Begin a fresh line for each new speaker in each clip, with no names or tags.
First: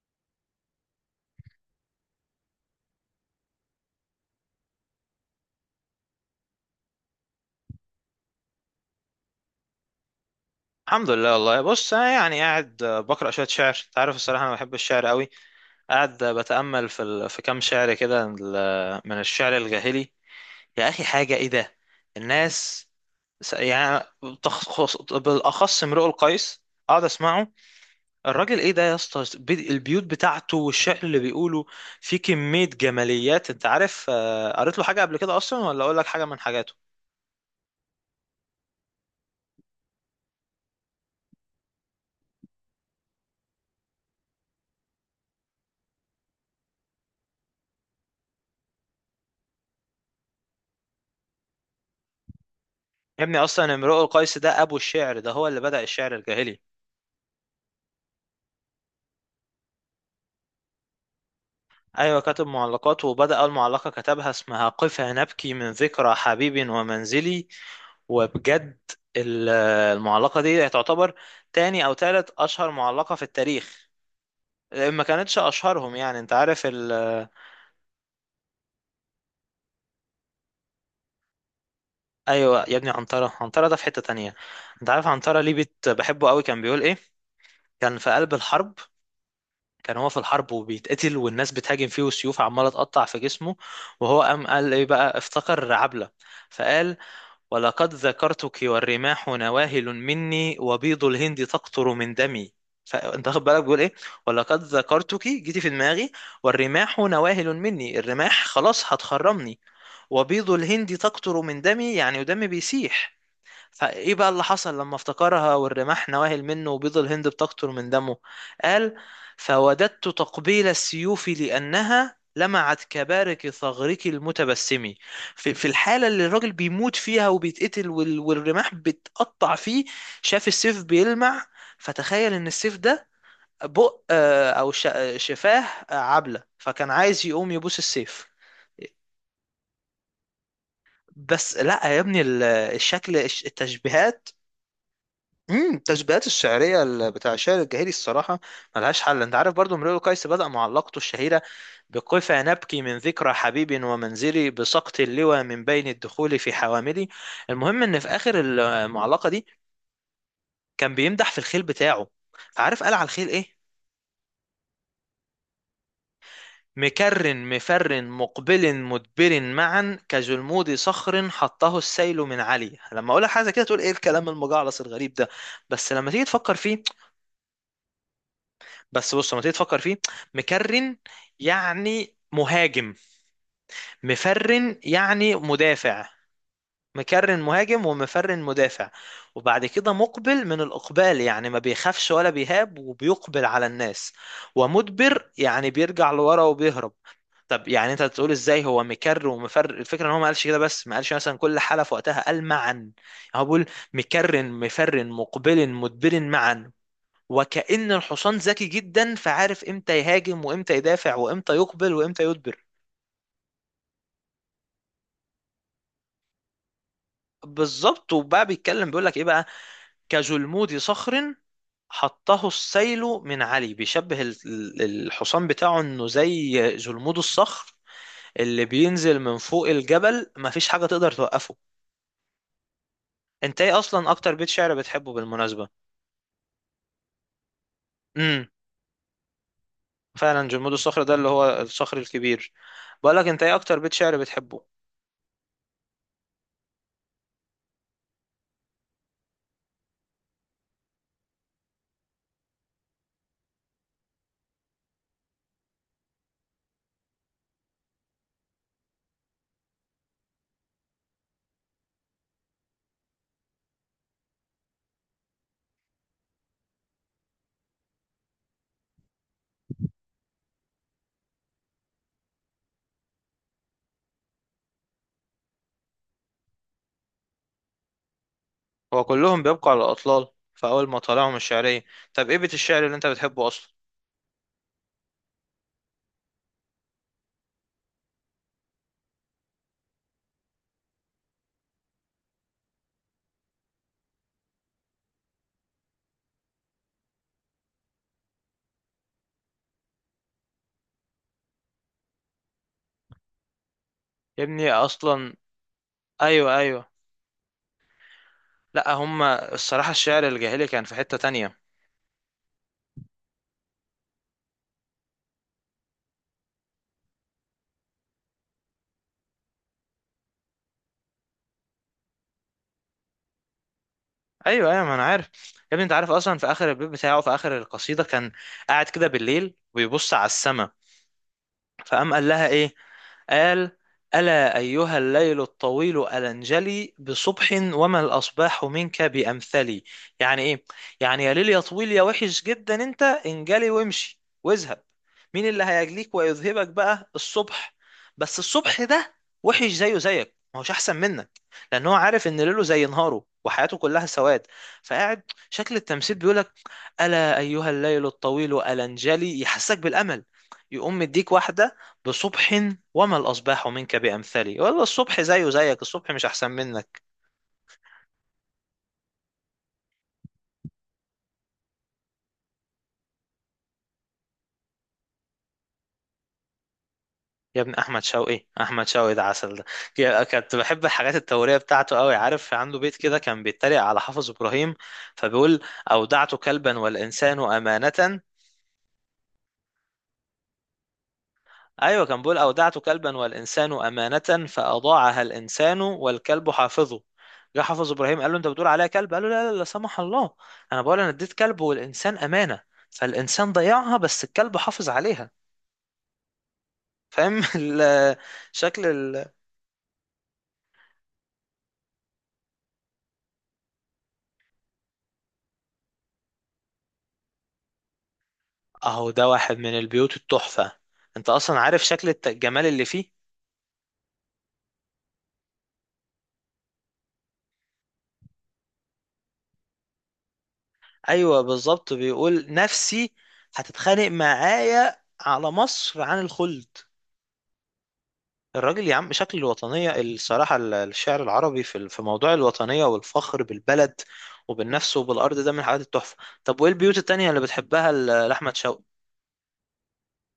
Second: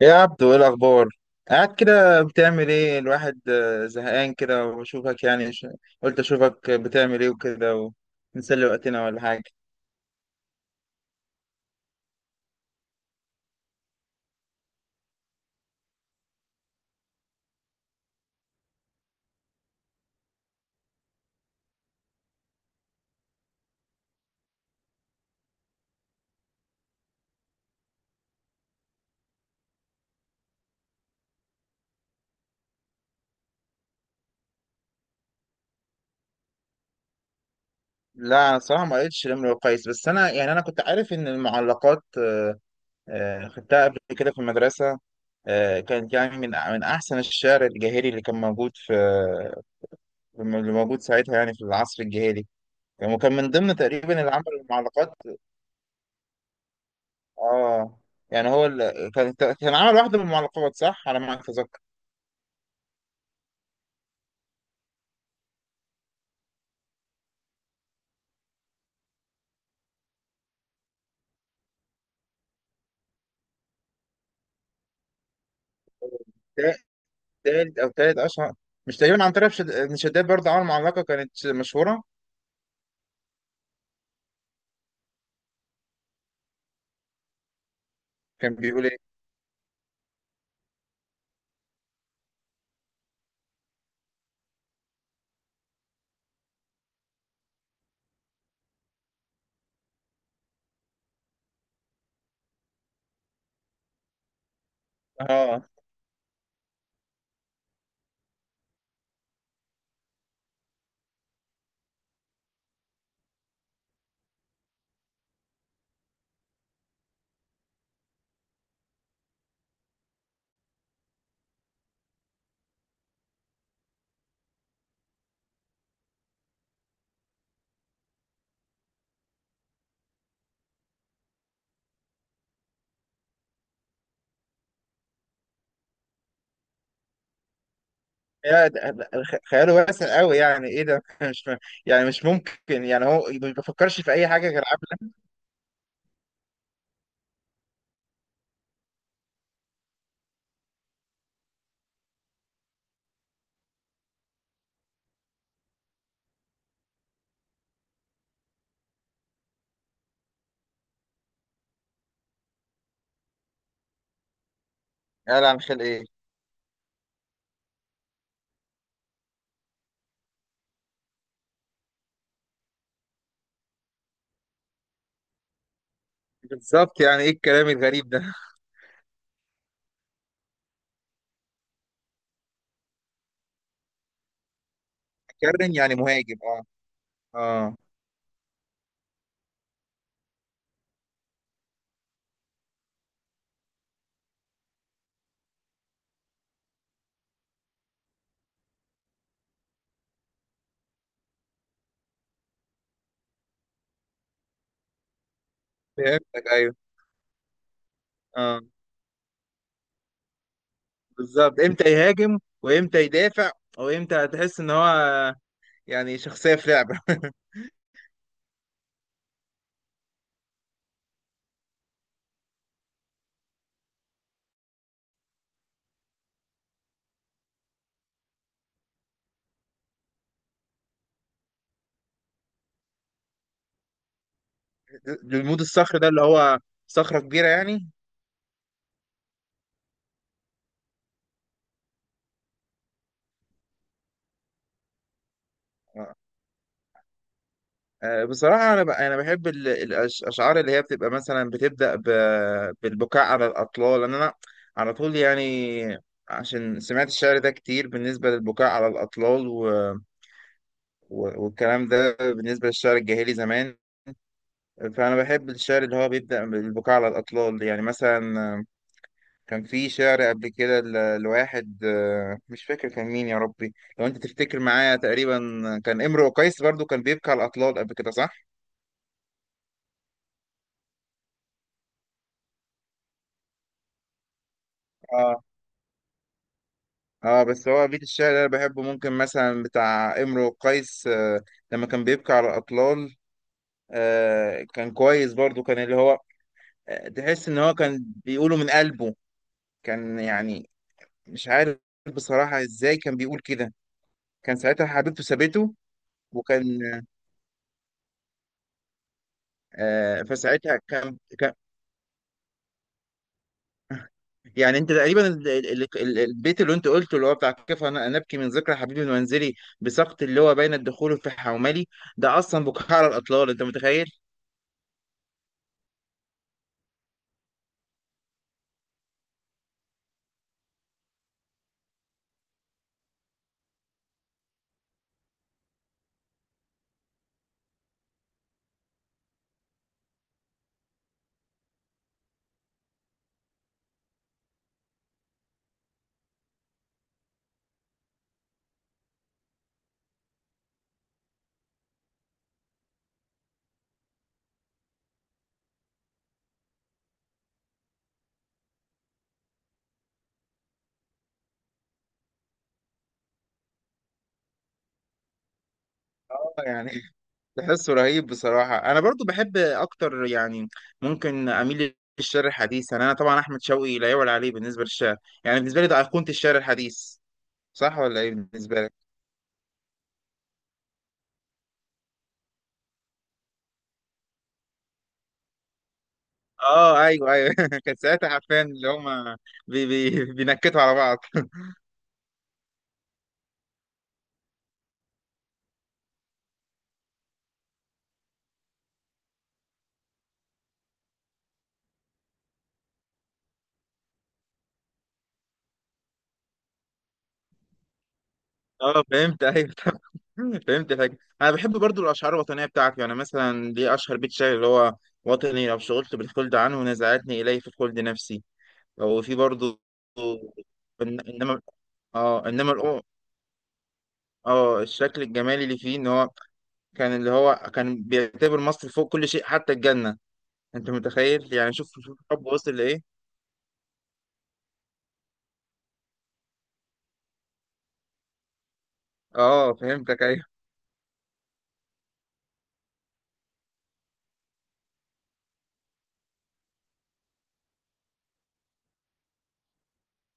يا عبدو، ايه الاخبار؟ قاعد كده بتعمل ايه الواحد، زهقان كده. وبشوفك يعني، قلت اشوفك بتعمل ايه وكده، ونسلي وقتنا ولا حاجه.
الحمد لله، والله بص انا يعني قاعد، بقرا شويه شعر. انت عارف الصراحه انا بحب الشعر قوي. قاعد بتامل في كام شعر كده، من الشعر الجاهلي. يا اخي حاجه ايه ده. الناس، يعني بالاخص امرؤ القيس. اقعد اسمعه. الراجل ايه ده يا اسطى، البيوت بتاعته والشعر اللي بيقوله فيه كميه جماليات. انت عارف قريت له حاجه قبل كده اصلا؟ ولا اقول لك حاجه من حاجاته.
لا، أنا صراحه ما قريتش الامر كويس، بس انا يعني كنت عارف ان المعلقات، خدتها قبل كده في المدرسه. كانت يعني من احسن الشعر الجاهلي اللي موجود ساعتها، يعني في العصر الجاهلي.
يا
وكان
ابني
من
اصلا
ضمن
امرؤ
تقريبا اللي
القيس
عمل
ده ابو
المعلقات.
الشعر، ده هو اللي بدأ الشعر الجاهلي.
اه، يعني هو كان عمل واحدة من المعلقات، صح على ما اتذكر.
ايوه كاتب معلقات، وبدأ اول معلقة كتبها اسمها قف نبكي من ذكرى حبيب ومنزلي. وبجد ال- المعلقة دي تعتبر تاني او تالت اشهر معلقة في التاريخ. ما كانتش اشهرهم يعني، انت عارف
تا- تالت او تالت اشهر. مش تقريبا عن طريق ابن شداد برضه عمل معلقة كانت مشهورة؟
ايوه يا ابني، عنترة. عنترة ده في حتة تانية. انت عارف عنترة ليه بحبه قوي؟ كان بيقول ايه؟ كان في قلب
كان
الحرب.
بيقول ايه؟
كان هو في الحرب وبيتقتل، والناس بتهاجم فيه، والسيوف عمالة تقطع في جسمه، وهو قام قال ايه بقى؟ افتكر عبلة. فقال: ولقد ذكرتك والرماح نواهل مني، وبيض الهند تقطر من دمي. فانت واخد بالك بيقول ايه؟ ولقد ذكرتك: جيتي
اه.
في دماغي. والرماح نواهل مني: الرماح خلاص هتخرمني. وبيض الهند تقطر من دمي: يعني ودمي بيسيح. فايه بقى اللي حصل لما افتكرها والرماح نواهل منه وبيض الهند بتقطر من دمه؟ قال: فوددت تقبيل السيوف لأنها لمعت كبارك ثغرك المتبسم. في الحالة اللي الراجل بيموت فيها وبيتقتل، والرماح بتقطع فيه، شاف السيف بيلمع. فتخيل ان السيف ده بق آه، او ش- آه، شفاه عبلة، فكان عايز يقوم يبوس السيف.
يا ده- ده- خ- خياله واسع قوي، يعني ايه ده. مش
بس
م-
لا يا
يعني
ابني،
مش ممكن، يعني
الشكل،
هو ما بيفكرش في
التشبيهات.
اي حاجة غير عبلة.
التشبيهات الشعريه، بتاع الشعر الجاهلي الصراحه ملهاش حل. انت عارف برضو امرؤ قيس بدا معلقته الشهيره بقف نبكي من ذكرى حبيب ومنزلي، بسقط اللوى من بين الدخول في حواملي. المهم ان في اخر المعلقه دي كان بيمدح في الخيل بتاعه. فعارف قال على الخيل ايه؟
قال عن خلق ايه؟
مكر مفر مقبل مدبر معا، كجلمود صخر حطه السيل من علي. لما اقولها حاجه كده تقول ايه الكلام المجعلص الغريب ده. بس لما تيجي تفكر فيه.
بالظبط، يعني ايه الكلام الغريب ده؟
بس بص لما تيجي تفكر فيه. مكرن يعني مهاجم، مفرن يعني
كرن يعني
مدافع.
مهاجم، اه.
مكرن
اه،
مهاجم، ومفرن مدافع. وبعد كده مقبل من الإقبال، يعني ما بيخافش ولا بيهاب وبيقبل على الناس. ومدبر يعني بيرجع لورا وبيهرب. طب يعني انت تقول ازاي هو مكر ومفر؟ الفكره ان هو ما قالش كده، بس ما قالش مثلا كل حاله في وقتها، قال معا. يعني هو بيقول: مكرن مفرن مقبل مدبر
فهمتك،
معا.
ايوه.
وكأن الحصان
اه،
ذكي جدا، فعارف امتى يهاجم وامتى يدافع وامتى
بالظبط، امتى
يقبل وامتى
يهاجم
يدبر.
وامتى يدافع، وامتى هتحس ان هو يعني شخصية في لعبة.
بالظبط. وبقى بيتكلم بيقول لك ايه بقى؟ كجلمود صخر حطه السيل من علي. بيشبه الحصان بتاعه انه زي جلمود الصخر اللي بينزل من فوق الجبل، مفيش حاجة تقدر توقفه. انت ايه اصلا اكتر بيت شعر بتحبه
المود
بالمناسبة؟
الصخر ده اللي هو صخرة كبيرة يعني.
امم فعلا جلمود الصخر ده اللي هو الصخر الكبير. بقولك انت ايه اكتر بيت شعر بتحبه؟
آه، بصراحة أنا أنا بحب الأشعار اللي هي بتبقى مثلا بتبدأ بالبكاء على الأطلال، لأن أنا على طول يعني، عشان سمعت الشعر ده كتير بالنسبة للبكاء على الأطلال، والكلام ده بالنسبة للشعر الجاهلي زمان. فأنا بحب الشعر اللي هو بيبدأ بالبكاء على الأطلال، يعني مثلا كان في شعر قبل كده لواحد، مش فاكر كان مين يا ربي، لو انت تفتكر معايا. تقريبا كان امرؤ قيس برضو كان بيبكي على الاطلال قبل كده، صح؟
هو كلهم بيبقوا على الأطلال في أول ما طلعهم الشعرية. طب إيه بيت الشعر اللي أنت بتحبه أصلا؟
اه اه، بس هو بيت الشعر اللي انا بحبه ممكن مثلا بتاع امرؤ قيس، لما كان بيبكي على الاطلال. كان كويس برضو، كان اللي هو تحس ان هو كان بيقوله من قلبه. كان يعني مش عارف بصراحة ازاي كان بيقول كده.
يا
كان
ابني
ساعتها حبيبته
أصلا.
سابته.
أيوه
وكان
أيوه. لأ، هما الصراحة
آه،
الشعر الجاهلي
فساعتها
كان في حتة
كان،
تانية.
يعني انت تقريبا البيت اللي انت قلته اللي هو بتاع كيف انا نبكي من ذكرى حبيبي المنزلي، بسقط اللي هو بين الدخول في حوملي. ده اصلا بكاء على الاطلال، انت متخيل.
أيوه أيوه، ما أنا عارف. يا ابني أنت عارف أصلا في آخر البيت بتاعه، في آخر القصيدة كان قاعد كده بالليل وبيبص على السما، فقام قال لها ايه؟ قال: ألا أيها الليل الطويل ألنجلي، بصبح وما الأصباح منك بأمثلي. يعني إيه؟ يعني يا ليل يا طويل يا وحش جدا، أنت انجلي وامشي واذهب. مين اللي هيجليك ويذهبك بقى؟ الصبح. بس الصبح ده وحش زيه زيك، ما هوش أحسن منك. لأن هو عارف إن ليله زي نهاره، وحياته كلها سواد. فقاعد شكل التمثيل بيقولك: ألا أيها الليل الطويل ألنجلي، يحسسك بالأمل، يقوم مديك واحدة: بصبح وما الأصباح منك بأمثلي. والله الصبح زيه زيك، الصبح مش أحسن
اه يعني
منك.
تحسه رهيب بصراحه. انا برضو بحب اكتر يعني، ممكن اميل للشعر الحديث. يعني انا طبعا احمد شوقي لا يعلى عليه بالنسبه للشعر، يعني بالنسبه لي ده ايقونه الشعر الحديث.
يا ابن
صح
أحمد
ولا ايه
شوقي،
بالنسبه
أحمد
لك؟
شوقي ده عسل ده. كنت بحب الحاجات التورية بتاعته قوي. عارف عنده بيت كده كان بيتريق على حافظ إبراهيم، فبيقول: أودعت كلبا
اه ايوه
والإنسان
ايوه. كان
أمانة.
ساعتها حرفيا اللي هم بي بي بينكتوا على بعض.
أيوة كان بيقول: أودعت كلبا والإنسان أمانة، فأضاعها الإنسان والكلب حافظه. جه حافظ إبراهيم قال له أنت بتقول عليا كلب؟ قال له لا لا لا سمح الله، أنا بقول أنا اديت كلب والإنسان أمانة، فالإنسان ضيعها بس الكلب حافظ عليها. فاهم؟ شكل
اه
ال...
فهمت، ايوه. فهمت الحاجة. انا بحب برضو الاشعار الوطنيه بتاعته، يعني مثلا ليه اشهر بيت شعر اللي هو: وطني لو شغلت بالخلد عنه، نزعتني اليه في الخلد نفسي.
اهو
او
ده
في
واحد من
برضو
البيوت التحفة.
إن-
انت اصلا
انما.
عارف شكل
اه
الجمال اللي فيه.
اه، الشكل الجمالي اللي فيه ان هو كان اللي هو كان بيعتبر مصر فوق كل شيء حتى الجنه. انت
ايوه
متخيل يعني، شوف
بالظبط،
شوف الحب
بيقول
وصل لايه.
نفسي هتتخانق معايا على مصر عن الخلد. الراجل يا عم شكل
اه،
الوطنية
فهمتك، أيوة.
الصراحة، الشعر العربي في موضوع الوطنية والفخر بالبلد وبالنفس وبالأرض ده من الحاجات التحفة. طب وإيه البيوت التانية اللي بتحبها لأحمد شوقي؟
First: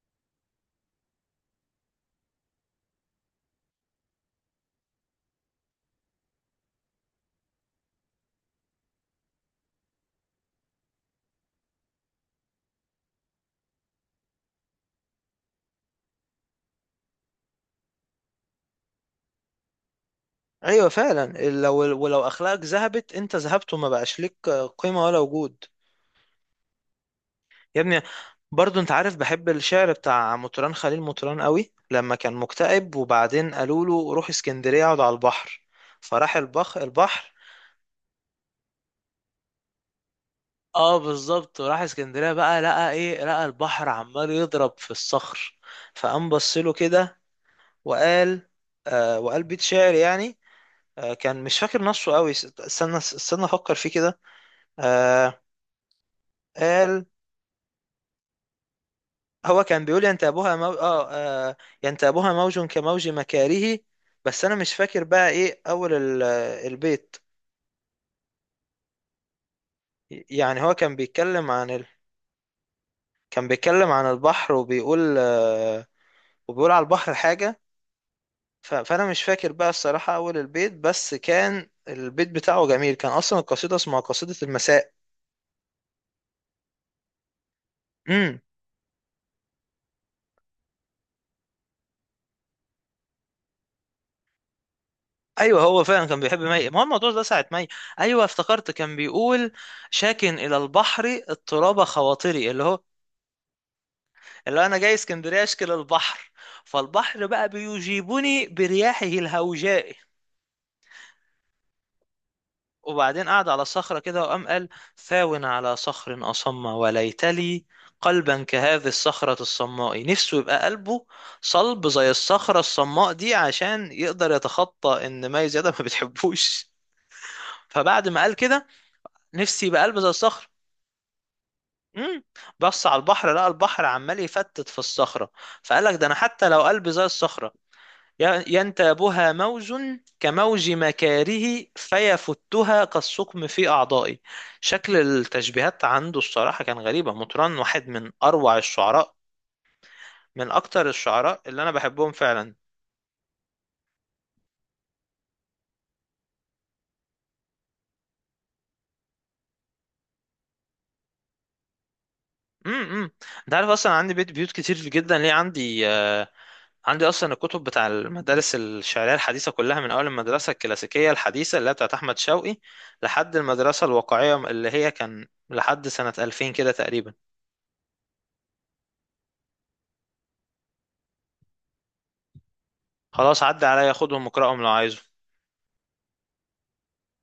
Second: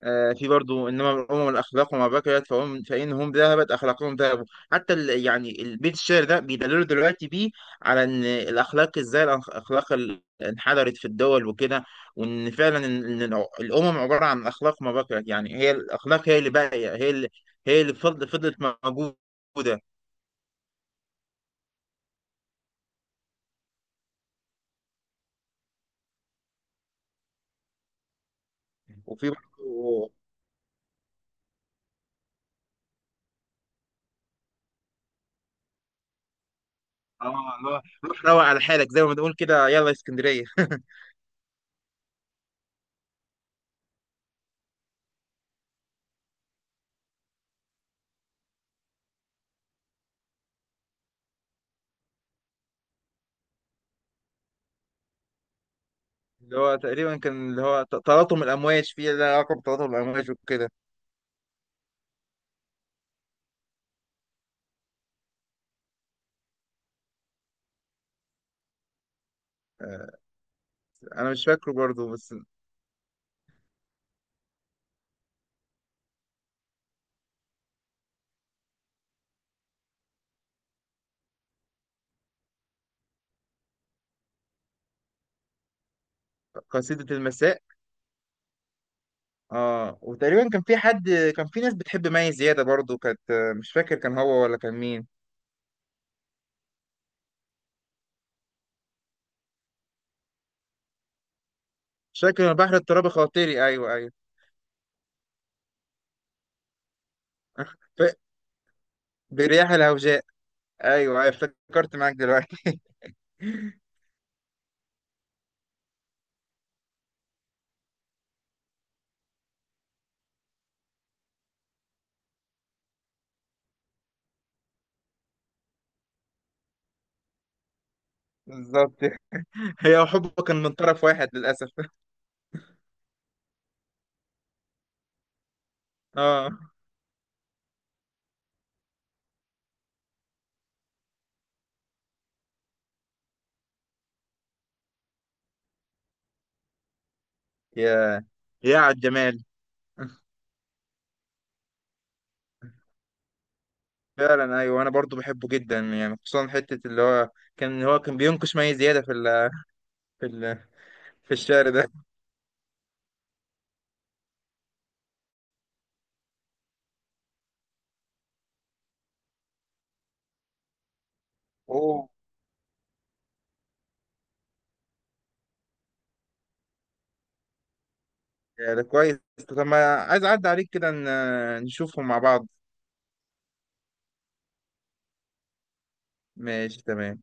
في برضو: انما الامم الاخلاق وما بقيت فهم، فانهم ذهبت اخلاقهم ذهبوا. حتى يعني البيت الشعر ده بيدللوا دلوقتي بيه على ان الاخلاق، ازاي الاخلاق انحدرت في الدول وكده، وان فعلا الامم عباره عن اخلاق ما بقيت، يعني هي الاخلاق هي اللي باقيه، هي اللي فضلت موجوده.
أيوة فعلا، لو ولو أخلاقك ذهبت أنت ذهبت وما بقاش ليك قيمة ولا وجود. يا ابني، برضو انت عارف
وفي
بحب الشعر
برضو
بتاع مطران، خليل مطران، قوي. لما كان مكتئب وبعدين قالوا له روح اسكندرية اقعد على البحر، فراح
اه،
البحر.
اللي هو روح روق على حالك زي ما بنقول كده، يلا يا اسكندريه.
اه بالظبط، وراح اسكندرية بقى، لقى ايه؟ لقى البحر عمال يضرب في الصخر، فقام بص له كده وقال، وقال بيت شعر يعني. كان مش فاكر نصه قوي. استنى استنى افكر فيه كده. آه
اللي هو
قال:
تقريبا كان اللي هو تلاطم الامواج فيه ده لقب
هو كان
تلاطم
بيقول
الامواج
ينتابها مو...
وكده.
اه آه، ينتابها موج كموج مكاره. بس انا مش فاكر بقى ايه اول البيت.
آه.
يعني هو كان
انا مش
بيتكلم عن
فاكره
ال...
برضه بس.
كان بيتكلم عن البحر وبيقول على البحر حاجة. فانا مش فاكر بقى الصراحة اول البيت، بس كان البيت بتاعه جميل. كان اصلا القصيدة اسمها قصيدة المساء.
قصيدة المساء.
امم
اه، وتقريبا كان في ناس بتحب مي زيادة برضه كانت. مش فاكر كان هو ولا كان مين.
ايوه، هو فعلا كان بيحب مي، ما هو الموضوع ده ساعة مي. ايوه افتكرت، كان بيقول: شاكن الى البحر اضطراب
مش فاكر
خواطري. اللي
البحر
هو
الترابي خاطري، ايوه ايوه.
اللي انا جاي اسكندريه اشكل البحر، فالبحر بقى
ف...
بيجيبني برياحه
برياح
الهوجاء.
الهوجاء. ايوه أيوة، افتكرت معاك دلوقتي.
وبعدين قعد على صخره كده وقام قال: ثاو على صخر اصم وليت لي قلبا كهذه الصخره الصماء. نفسه يبقى قلبه صلب زي الصخره الصماء دي عشان يقدر يتخطى ان مي زياده ما بتحبوش. فبعد ما قال كده
بالظبط.
نفسي يبقى
هي
قلب زي
وحبه
الصخر.
كان من طرف واحد للاسف.
امم بص على البحر، لقى البحر عمال يفتت في الصخره. فقال لك ده انا حتى
اه،
لو قلبي زي الصخره: ينتابها موج كموج مكاره فيفتها كالسقم في أعضائي. شكل التشبيهات عنده الصراحة كان غريبة. مطران واحد من
يا
أروع
يا على
الشعراء،
الجمال.
من أكتر الشعراء اللي أنا بحبهم فعلا.
فعلا، ايوه انا برضو بحبه جدا يعني، خصوصا حته اللي هو كان هو كان بينقش مي زياده في ال في الشعر ده.
امم انت عارف اصلا عندي بيوت كتير جدا ليه، عندي اصلا الكتب بتاع المدارس الشعريه الحديثه كلها، من اول المدرسه الكلاسيكيه الحديثه اللي هي بتاعت
اوه،
احمد شوقي لحد المدرسه الواقعيه اللي هي كان لحد سنه 2000 كده تقريبا.
يعني كويس. طب ما عايز أعدي عليك كده نشوفهم مع بعض.
خلاص عدى عليا خدهم واقرأهم لو عايزه.
ماشي، تمام.